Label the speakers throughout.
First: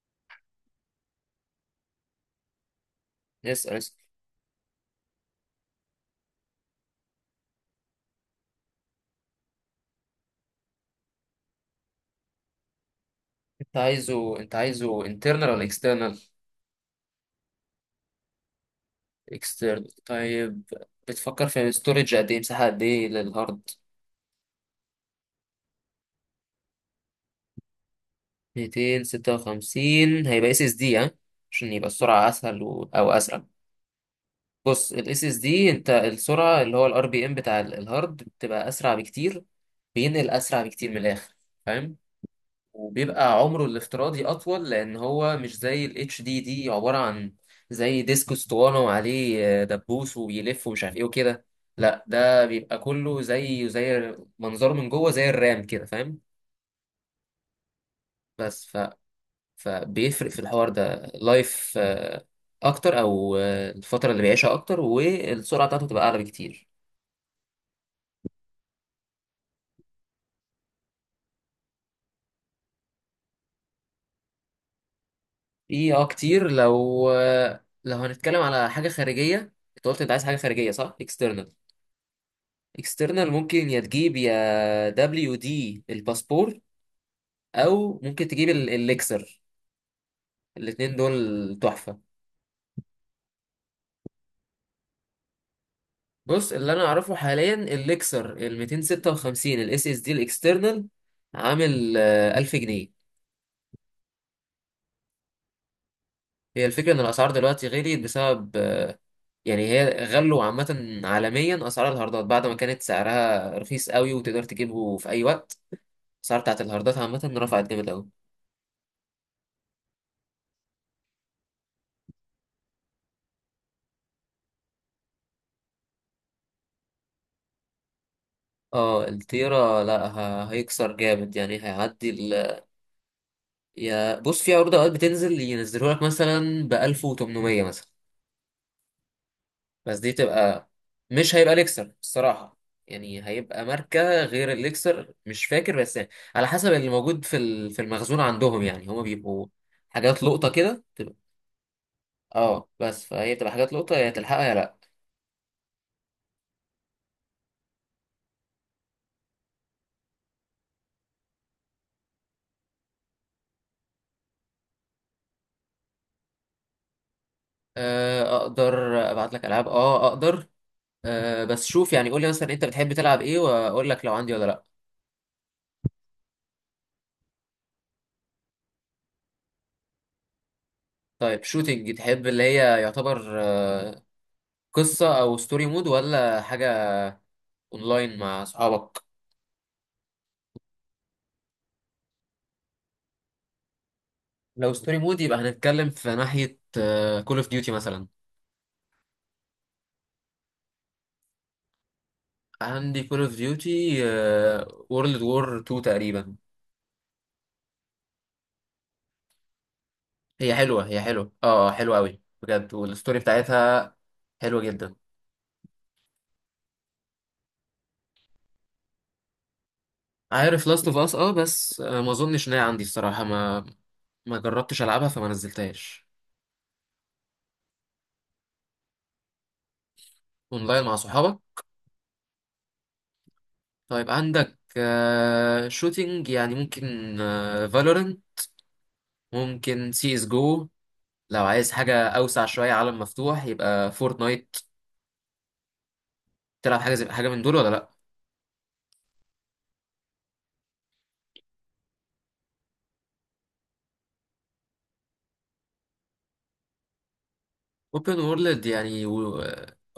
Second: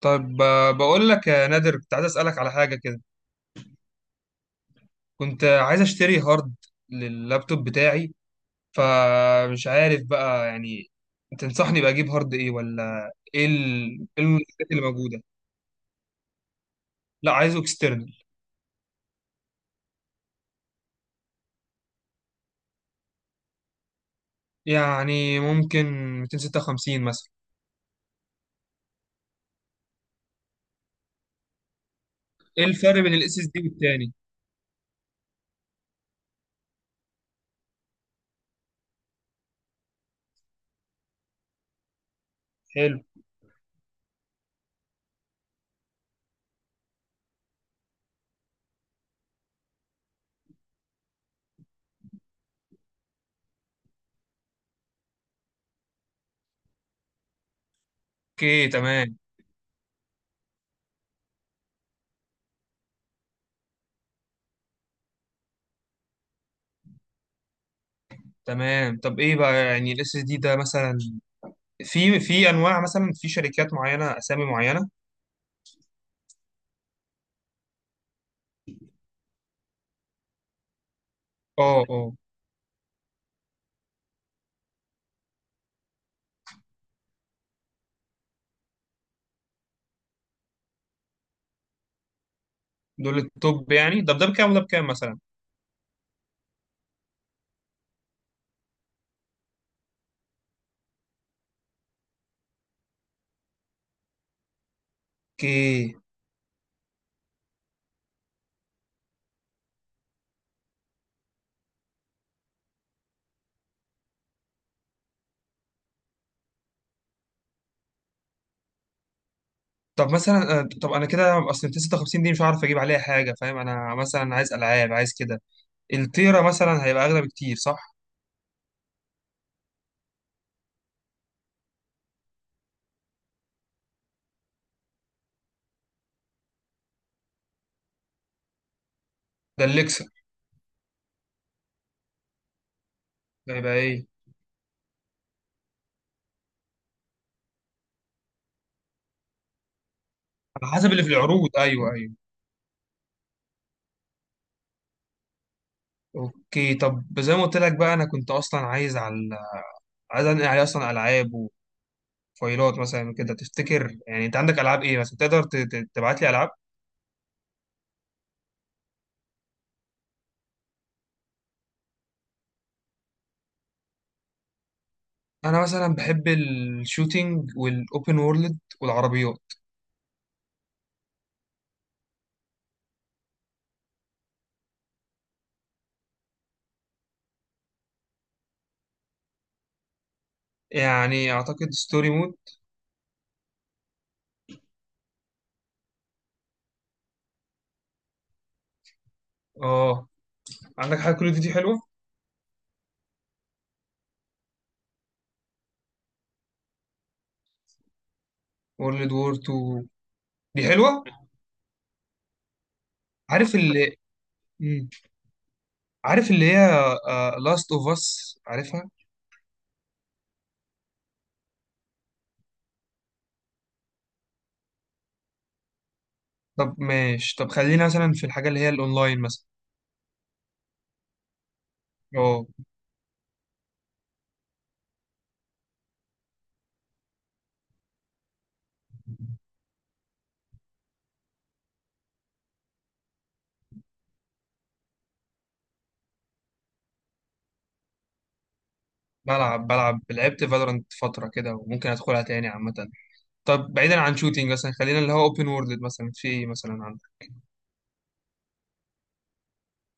Speaker 1: طيب، بقول لك يا نادر كنت عايز اسالك على حاجه كده.
Speaker 2: اسأل، اسأل.
Speaker 1: كنت عايز اشتري هارد لللابتوب بتاعي، فمش عارف بقى يعني تنصحني بقى اجيب هارد ايه، ولا ايه
Speaker 2: انت
Speaker 1: إيه
Speaker 2: عايزه انت
Speaker 1: المنافسات اللي
Speaker 2: عايزه
Speaker 1: موجوده؟
Speaker 2: internal ولا external.
Speaker 1: لا، عايزه اكسترنال.
Speaker 2: External، طيب. بتفكر في storage قد ايه، مساحة قد ايه للهارد؟
Speaker 1: يعني ممكن 256 مثلا.
Speaker 2: 256 هيبقى اس اس دي، ها. عشان يبقى السرعة اسهل،
Speaker 1: ايه الفرق
Speaker 2: او
Speaker 1: بين الاس
Speaker 2: اسرع.
Speaker 1: اس دي والتاني؟
Speaker 2: بص، الاس اس دي انت السرعة اللي هو الار بي ام بتاع الهارد بتبقى اسرع بكتير. بينقل اسرع بكتير من الاخر، فاهم؟
Speaker 1: حلو.
Speaker 2: وبيبقى عمره الافتراضي أطول، لأن هو مش زي ال HDD، عبارة عن زي ديسك اسطوانة وعليه دبوس وبيلف ومش عارف إيه وكده. لا، ده بيبقى كله زي منظره من جوه، زي الرام كده، فاهم؟ بس
Speaker 1: اوكي،
Speaker 2: ف...
Speaker 1: تمام.
Speaker 2: فبيفرق في الحوار ده لايف أكتر، أو الفترة اللي بيعيشها أكتر، والسرعة بتاعته تبقى أعلى بكتير.
Speaker 1: تمام. طب ايه بقى يعني الاس اس دي ده مثلا، في انواع، مثلا في شركات معينه اسامي معينه؟
Speaker 2: في كتير. لو لو هنتكلم على حاجة خارجية، أنت قلت أنت عايز حاجة خارجية، صح؟ External،
Speaker 1: اه اه.
Speaker 2: اكسترنال ممكن يا تجيب يا دبليو دي الباسبور، او ممكن تجيب الليكسر. الاتنين دول تحفة.
Speaker 1: دول التوب يعني. طب ده بكام وده بكام مثلا؟
Speaker 2: بص، اللي انا اعرفه حاليا الليكسر ال 256 الاس اس دي الاكسترنال، عامل 1000 جنيه.
Speaker 1: اوكي.
Speaker 2: هي الفكرة ان الاسعار دلوقتي غليت بسبب، يعني هي غلوا عامة عالميا، اسعار الهاردات بعد ما كانت سعرها رخيص قوي وتقدر تجيبه في اي وقت. الاسعار بتاعت الهاردات عامة رفعت جامد قوي.
Speaker 1: طب مثلا، طب انا كده اصل 256 دي مش هعرف اجيب عليها حاجه فاهم؟ انا مثلا عايز العاب، عايز كده. التيرا مثلا هيبقى اغلى بكتير صح؟
Speaker 2: اه، التيرا لا هيكسر جامد، يعني هيعدي. يا بص، في عروض اوقات بتنزل، ينزلوا لك مثلا ب 1800 مثلا.
Speaker 1: ده
Speaker 2: بس
Speaker 1: الليكسر؟
Speaker 2: دي تبقى، مش هيبقى ليكسر الصراحه، يعني هيبقى
Speaker 1: هيبقى ايه؟
Speaker 2: ماركه غير الليكسر، مش فاكر بس يعني. على حسب اللي موجود في المخزون عندهم، يعني هما بيبقوا حاجات لقطه
Speaker 1: على
Speaker 2: كده،
Speaker 1: حسب اللي في
Speaker 2: تبقى
Speaker 1: العروض. ايوه ايوه.
Speaker 2: اه، بس فهي بتبقى حاجات لقطه، يا تلحقها يا لا.
Speaker 1: اوكي. طب زي ما قلت لك بقى، انا كنت اصلا عايز على، عايز انقل عليه اصلا العاب وفايلات مثلا وكده. تفتكر يعني انت عندك العاب ايه مثلا تقدر تبعت لي العاب؟
Speaker 2: اقدر ابعت لك العاب، اه اقدر. أه، بس شوف، يعني قول لي مثلا انت بتحب تلعب ايه واقول لك لو عندي ولا لا.
Speaker 1: انا مثلا بحب الشوتينج والاوبن وورلد والعربيات.
Speaker 2: طيب، شوتينج تحب اللي هي يعتبر قصة أو ستوري مود ولا حاجة؟ أونلاين مع أصحابك؟
Speaker 1: يعني اعتقد ستوري مود.
Speaker 2: لو ستوري مود يبقى هنتكلم في ناحية كول اوف ديوتي مثلا.
Speaker 1: اه. عندك حاجه؟ كل دي حلوه.
Speaker 2: عندي كول اوف ديوتي وورلد وور 2 تقريبا.
Speaker 1: وورلد وور 2.
Speaker 2: هي
Speaker 1: دي
Speaker 2: حلوة،
Speaker 1: حلوة.
Speaker 2: هي حلوة، اه، حلوة أوي بجد، والستوري
Speaker 1: عارف
Speaker 2: بتاعتها
Speaker 1: اللي.
Speaker 2: حلوة
Speaker 1: مم.
Speaker 2: جدا.
Speaker 1: عارف اللي هي لاست اوف اس، عارفها؟
Speaker 2: عارف لاست اوف اس، اه بس ما اظنش ان هي عندي الصراحة، ما ما جربتش العبها فما نزلتهاش.
Speaker 1: طب ماشي. طب خلينا مثلا في الحاجة اللي هي الاونلاين مثلا.
Speaker 2: اونلاين مع صحابك.
Speaker 1: اه.
Speaker 2: طيب، عندك شوتينج، يعني ممكن فالورنت، ممكن سي اس جو. لو عايز حاجة أوسع شوية، عالم مفتوح، يبقى فورتنايت. تلعب حاجة زي حاجة من دول ولا لأ؟
Speaker 1: بلعب بلعب، لعبت فالورانت فترة كده وممكن ادخلها تاني عامة. طب بعيدا عن شوتينج، مثلا خلينا اللي هو اوبن وورلد مثلا في ايه مثلا عندك؟
Speaker 2: أوبن وورلد، يعني.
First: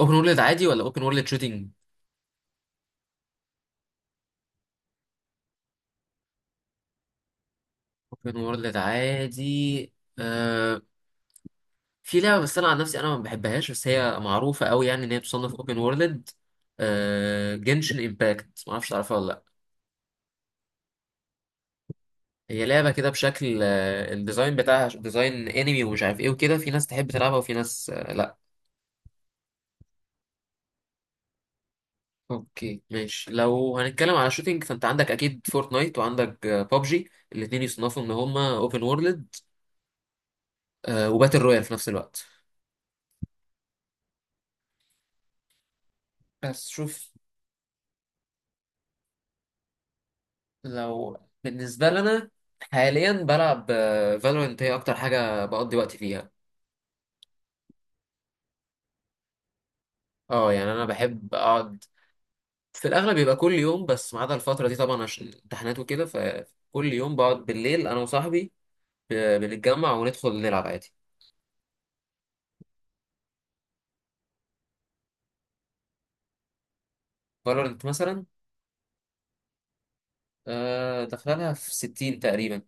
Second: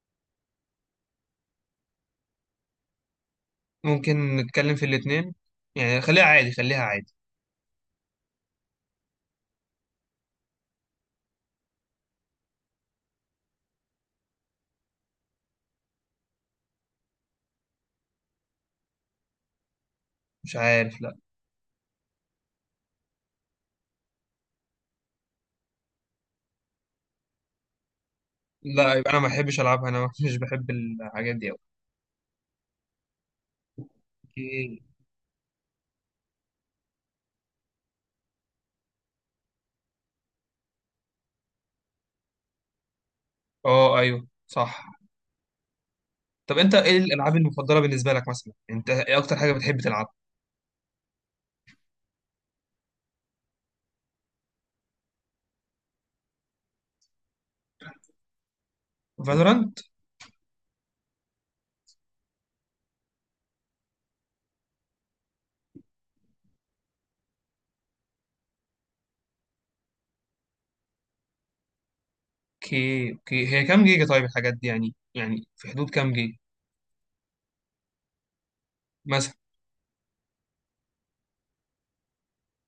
Speaker 2: أوبن وورلد عادي ولا أوبن وورلد شوتينج؟
Speaker 1: ممكن نتكلم في الاتنين. يعني خليها عادي خليها عادي.
Speaker 2: أوبن وورلد عادي. آه... في لعبة، بس أنا عن نفسي أنا ما بحبهاش، بس هي معروفة أوي، يعني إن هي تصنف أوبن وورلد. جنشن إمباكت، معرفش تعرفها ولا لأ؟
Speaker 1: مش عارف، لا.
Speaker 2: هي لعبة كده بشكل، الديزاين بتاعها ديزاين أنمي ومش عارف إيه وكده، في ناس تحب تلعبها وفي ناس لأ.
Speaker 1: لا، يبقى انا ما بحبش العبها انا مش بحب الحاجات دي أوي.
Speaker 2: اوكي، ماشي. لو هنتكلم على شوتينج
Speaker 1: اوكي.
Speaker 2: فانت عندك اكيد فورتنايت وعندك بابجي، الاثنين يصنفوا ان هما اوبن وورلد وباتل رويال في نفس الوقت.
Speaker 1: اه، ايوه صح. طب
Speaker 2: بس
Speaker 1: انت ايه
Speaker 2: شوف،
Speaker 1: الالعاب المفضله بالنسبه لك مثلا؟ انت ايه اكتر حاجه بتحب تلعب؟
Speaker 2: لو بالنسبه لنا حاليا بلعب فالورنت، هي اكتر حاجه بقضي وقتي فيها.
Speaker 1: فالورانت.
Speaker 2: اه، يعني انا بحب اقعد في الاغلب، بيبقى كل يوم بس ما عدا الفتره دي طبعا عشان امتحانات وكده، فكل يوم بقعد بالليل انا وصاحبي، بنتجمع وندخل نلعب عادي.
Speaker 1: اوكي اوكي. هي كام جيجا طيب الحاجات دي؟ يعني في حدود كام جيجا
Speaker 2: فالورنت مثلا،
Speaker 1: مثلا؟
Speaker 2: داخلها في 60 تقريبا.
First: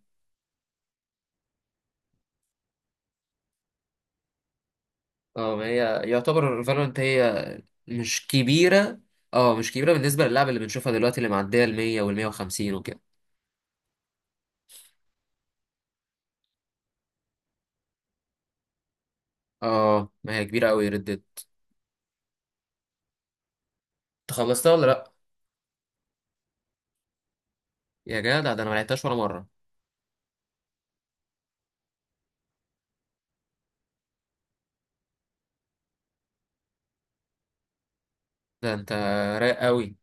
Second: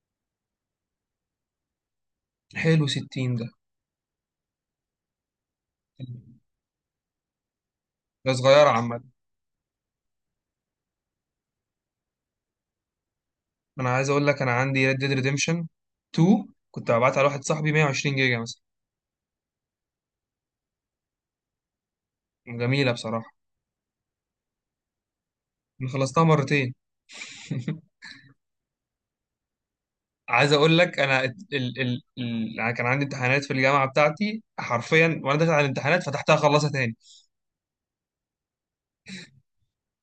Speaker 1: حلو. 60 ده؟
Speaker 2: اه، ما هي يعتبر فالورنت هي مش
Speaker 1: ده صغيره
Speaker 2: كبيرة.
Speaker 1: عامه.
Speaker 2: اه، مش كبيرة بالنسبة للعبة اللي بنشوفها دلوقتي، اللي معدية ال 100 وال 150 وكده.
Speaker 1: انا عايز اقول لك، انا عندي ريد ديد ريديمشن 2. كنت ببعتها لواحد صاحبي، 120 جيجا مثلا.
Speaker 2: اه، ما هي كبيرة قوي ريد ديد.
Speaker 1: جميله بصراحه.
Speaker 2: انت خلصتها ولا لأ؟
Speaker 1: انا خلصتها مرتين.
Speaker 2: يا جدع، ده انا ما لعبتهاش ولا مرة.
Speaker 1: عايز اقول لك انا، ال ال ال انا كان عندي امتحانات في الجامعه بتاعتي حرفيا، وانا داخل على الامتحانات فتحتها خلصها تاني.
Speaker 2: ده انت رايق قوي.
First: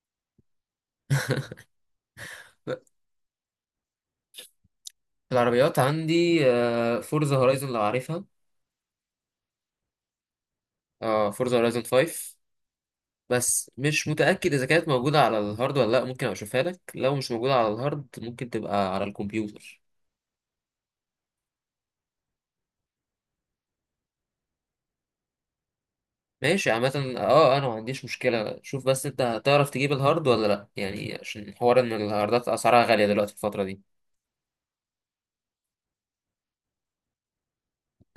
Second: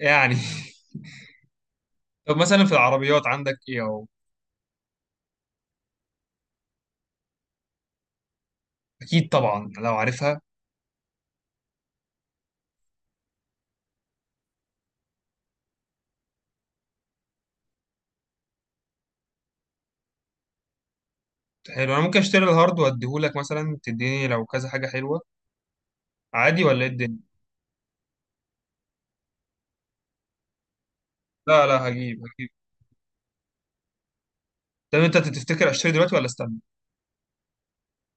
Speaker 1: يعني. طب مثلا، في
Speaker 2: في
Speaker 1: العربيات عندك ايه اهو؟
Speaker 2: العربيات عندي فورزا هورايزون، لو عارفها،
Speaker 1: اكيد طبعا لو عارفها.
Speaker 2: اه، فورزا هورايزون 5. بس مش متأكد إذا كانت موجودة على الهارد ولا لأ، ممكن أبقى أشوفها لك، لو مش موجودة على الهارد ممكن تبقى على الكمبيوتر.
Speaker 1: حلو. انا ممكن اشتري الهارد واديهولك مثلا، تديني لو كذا حاجه حلوه، عادي
Speaker 2: ماشي،
Speaker 1: ولا ايه
Speaker 2: عامة
Speaker 1: الدنيا؟
Speaker 2: اه، انا ما عنديش مشكلة. شوف بس، انت هتعرف تجيب الهارد ولا لا يعني، عشان
Speaker 1: لا
Speaker 2: حوار
Speaker 1: لا،
Speaker 2: ان
Speaker 1: هجيب
Speaker 2: الهاردات
Speaker 1: هجيب.
Speaker 2: اسعارها غالية دلوقتي الفترة دي.
Speaker 1: طب انت تفتكر اشتري دلوقتي ولا استنى؟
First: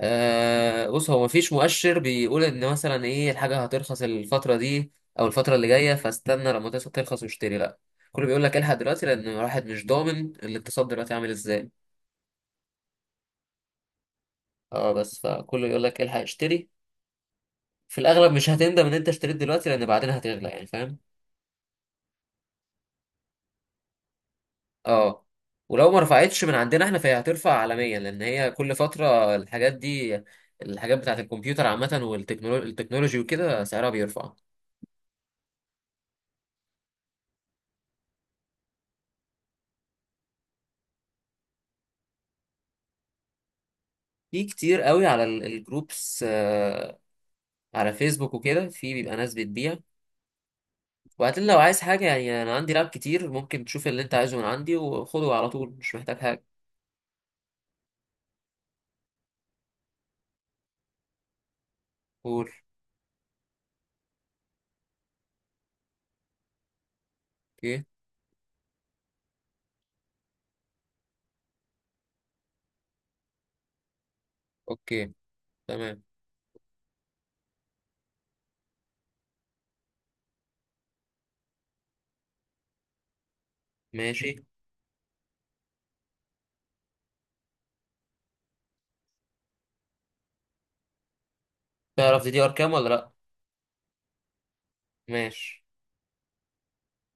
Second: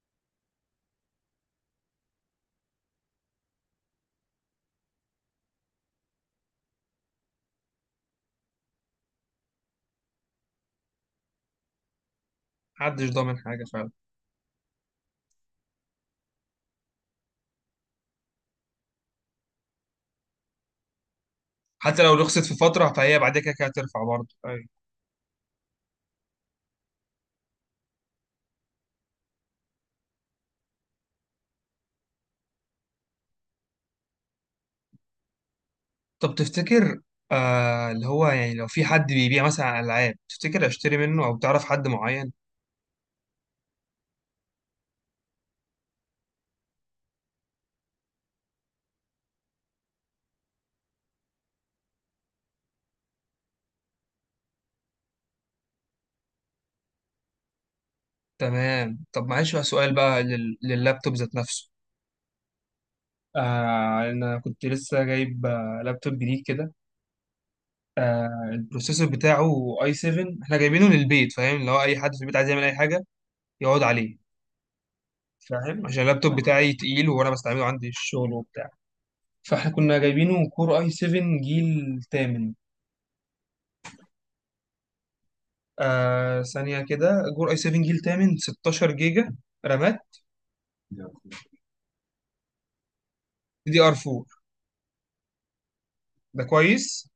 Speaker 2: بص، هو مفيش مؤشر بيقول ان مثلا ايه الحاجة هترخص الفترة دي او الفترة اللي جاية، فاستنى لما ترخص واشتري، لا. كله بيقول لك الحق دلوقتي، لان الواحد مش ضامن الاقتصاد دلوقتي عامل ازاي.
Speaker 1: محدش ضامن حاجه فعلا.
Speaker 2: اه، بس فكله يقول لك الحق اشتري، في الاغلب مش هتندم ان انت اشتريت دلوقتي، لان بعدين هتغلى يعني، فاهم؟
Speaker 1: حتى لو رخصت في فتره، فهي بعد كده كده هترفع برضه. أيوة.
Speaker 2: اه. ولو ما رفعتش من عندنا احنا فهي هترفع عالميا، لان هي كل فتره الحاجات دي، الحاجات بتاعت الكمبيوتر عامه، والتكنولوجي وكده سعرها بيرفع.
Speaker 1: طب تفتكر، اللي هو يعني، لو في حد بيبيع مثلا العاب، تفتكر اشتري منه او تعرف حد معين؟
Speaker 2: في كتير قوي على الجروبس، على فيسبوك وكده، في بيبقى ناس بتبيع. وبعدين لو عايز حاجه يعني، انا عندي لاب كتير، ممكن تشوف اللي انت عايزه من عندي وخده على طول، مش محتاج حاجه.
Speaker 1: تمام. طب معلش بقى، سؤال بقى لللابتوب ذات نفسه.
Speaker 2: قول.
Speaker 1: انا كنت لسه جايب لابتوب جديد كده.
Speaker 2: اوكي.
Speaker 1: البروسيسور بتاعه اي 7. احنا جايبينه للبيت فاهم، لو اي حد في البيت عايز يعمل اي حاجه يقعد عليه.
Speaker 2: اوكي،
Speaker 1: فاهم عشان
Speaker 2: تمام،
Speaker 1: اللابتوب بتاعي تقيل، وانا بستعمله عندي الشغل وبتاع. فاحنا كنا جايبينه كور اي 7 جيل تامن.
Speaker 2: ماشي.
Speaker 1: ثانيه كده. كور اي 7 جيل تامن، 16 جيجا رامات.
Speaker 2: تعرف دي دي ار كام ولا لا؟
Speaker 1: دي ار 4.
Speaker 2: ماشي.
Speaker 1: ده كويس.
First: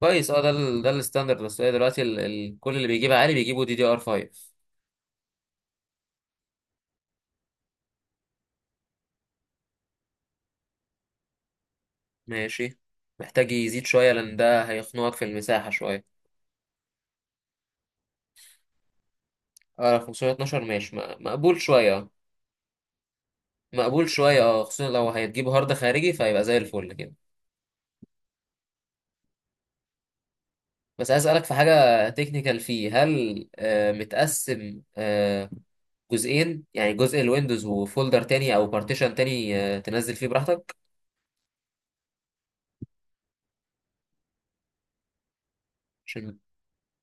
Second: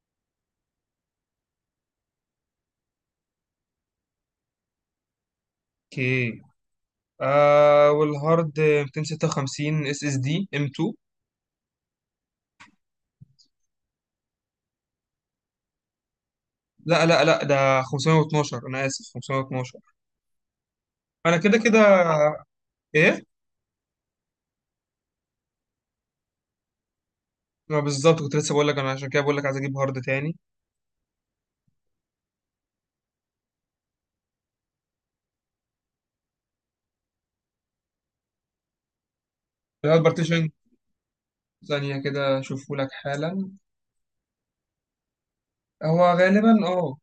Speaker 2: كويس، اه، ده الستاندرد، بس هي دلوقتي ال ال كل اللي بيجيب عالي بيجيبوا دي دي ار 5.
Speaker 1: اوكي. والهارد 256 اس اس دي ام 2.
Speaker 2: ماشي. محتاج يزيد شويه، لان ده هيخنقك في المساحه شويه.
Speaker 1: لا لا لا، ده 512، انا اسف، 512.
Speaker 2: اه، 512 ماشي،
Speaker 1: انا كده
Speaker 2: مقبول شويه،
Speaker 1: كده. إيه؟
Speaker 2: مقبول شويه، اه خصوصا لو هتجيب هارد خارجي فهيبقى زي الفل كده.
Speaker 1: ما بالظبط، كنت لسه بقول لك انا عشان كده بقول لك عايز اجيب هارد تاني.
Speaker 2: بس عايز اسالك في حاجه تكنيكال فيه، هل متقسم جزئين، يعني جزء الويندوز وفولدر تاني او بارتيشن تاني
Speaker 1: الهارد
Speaker 2: تنزل فيه
Speaker 1: بارتيشن؟
Speaker 2: براحتك؟
Speaker 1: ثانيه كده اشوفه لك حالا. هو
Speaker 2: عشان،
Speaker 1: غالبا اه.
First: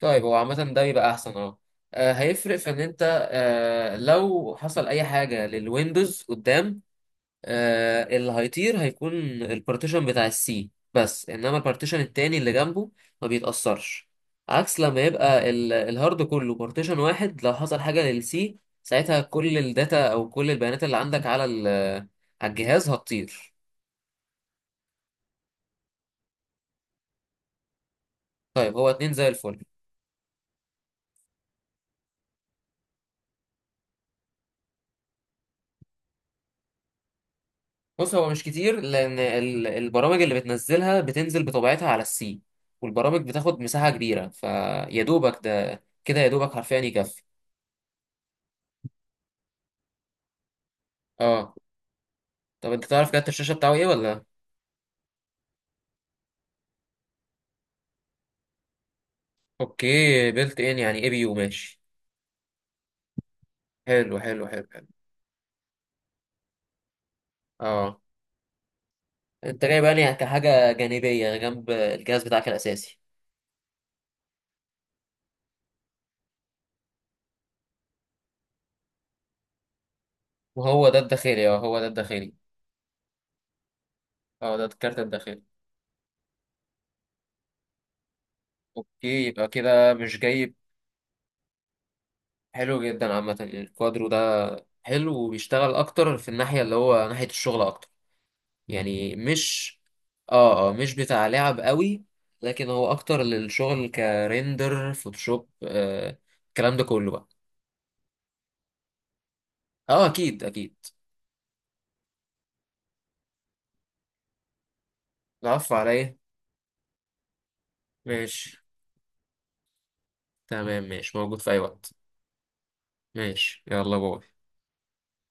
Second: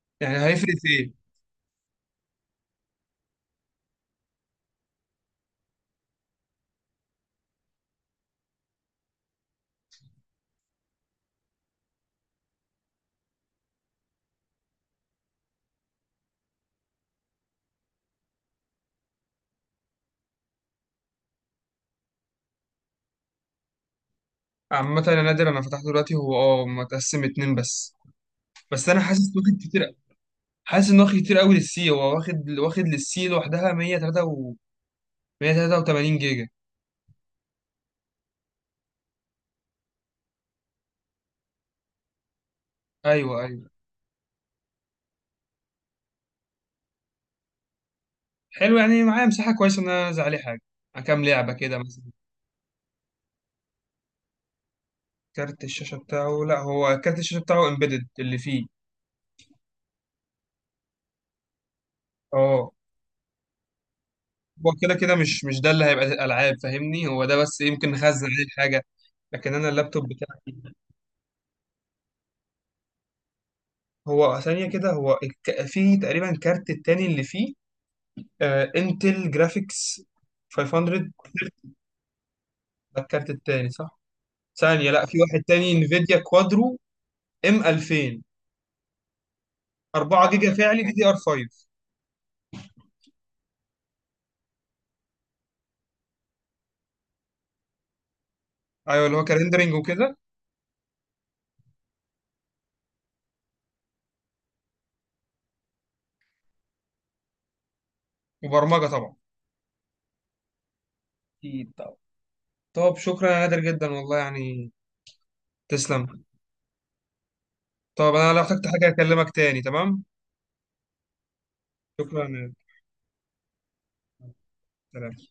Speaker 2: طيب هو
Speaker 1: يعني
Speaker 2: عامة
Speaker 1: هيفرق
Speaker 2: ده
Speaker 1: في
Speaker 2: بيبقى
Speaker 1: ايه؟
Speaker 2: أحسن، أه. هيفرق في إن أنت، لو حصل أي حاجة للويندوز قدام، اللي هيطير هيكون البارتيشن بتاع السي بس، إنما البارتيشن التاني اللي جنبه ما بيتأثرش. عكس لما يبقى الهارد كله بارتيشن واحد، لو حصل حاجة للسي ساعتها كل الداتا أو كل البيانات اللي عندك على على الجهاز هتطير.
Speaker 1: عامه انا نادر، انا فتحته دلوقتي، هو اه متقسم اتنين بس.
Speaker 2: طيب
Speaker 1: بس
Speaker 2: هو
Speaker 1: انا
Speaker 2: اتنين زي
Speaker 1: حاسس واخد
Speaker 2: الفل.
Speaker 1: كتير. حاسس ان واخد كتير قوي للسي. هو واخد واخد للسي لوحدها 103 و 183 جيجا.
Speaker 2: بص، هو مش كتير، لان البرامج اللي بتنزلها بتنزل بطبيعتها على السي، والبرامج
Speaker 1: ايوه
Speaker 2: بتاخد
Speaker 1: ايوه.
Speaker 2: مساحه كبيره، فيا دوبك ده كده، يا دوبك حرفيا يكفي.
Speaker 1: حلو، يعني معايا مساحه كويسه ان انا انزل عليه حاجه، كام لعبه
Speaker 2: اه.
Speaker 1: كده مثلا.
Speaker 2: طب انت تعرف كارت الشاشه بتاعه ايه ولا؟
Speaker 1: كارت الشاشه بتاعه، لا هو كارت الشاشه بتاعه امبيدد اللي فيه.
Speaker 2: اوكي، بيلت ان يعني اي بي يو، ماشي.
Speaker 1: اه.
Speaker 2: حلو، حلو، حلو،
Speaker 1: هو
Speaker 2: حلو.
Speaker 1: كده كده مش ده اللي هيبقى الالعاب فاهمني، هو ده بس يمكن
Speaker 2: اه،
Speaker 1: نخزن عليه حاجه. لكن
Speaker 2: انت
Speaker 1: انا
Speaker 2: جاي بقى
Speaker 1: اللابتوب
Speaker 2: لي
Speaker 1: بتاعي،
Speaker 2: كحاجه جانبيه جنب الجهاز بتاعك الاساسي.
Speaker 1: هو ثانيه كده، هو فيه تقريبا كارت التاني اللي فيه. انتل جرافيكس
Speaker 2: وهو ده
Speaker 1: 500.
Speaker 2: الداخلي، اه هو ده الداخلي.
Speaker 1: ده الكارت التاني صح؟
Speaker 2: اه، ده
Speaker 1: ثانيه،
Speaker 2: الكارت
Speaker 1: لا في
Speaker 2: الداخلي.
Speaker 1: واحد تاني، انفيديا كوادرو ام 2000.
Speaker 2: اوكي، يبقى كده مش
Speaker 1: 4
Speaker 2: جاي.
Speaker 1: جيجا فعلي دي دي ار 5.
Speaker 2: حلو جدا، عامة الكوادرو ده حلو، وبيشتغل أكتر في الناحية، اللي هو ناحية الشغل أكتر،
Speaker 1: ايوه،
Speaker 2: يعني
Speaker 1: اللي هو كرندرنج
Speaker 2: مش،
Speaker 1: وكده.
Speaker 2: مش بتاع لعب قوي، لكن هو أكتر للشغل، كريندر، فوتوشوب، الكلام ده كله بقى.
Speaker 1: وبرمجه طبعا.
Speaker 2: أكيد، أكيد.
Speaker 1: اكيد طبعا. طب شكرا يا نادر جدا والله، يعني.
Speaker 2: العفو عليا.
Speaker 1: تسلم. طب انا لو
Speaker 2: ماشي.
Speaker 1: احتجت حاجه اكلمك تاني، تمام؟
Speaker 2: تمام، ماشي، موجود في أي وقت.
Speaker 1: شكرا يا نادر.
Speaker 2: ماشي، يلا باي.
Speaker 1: سلام.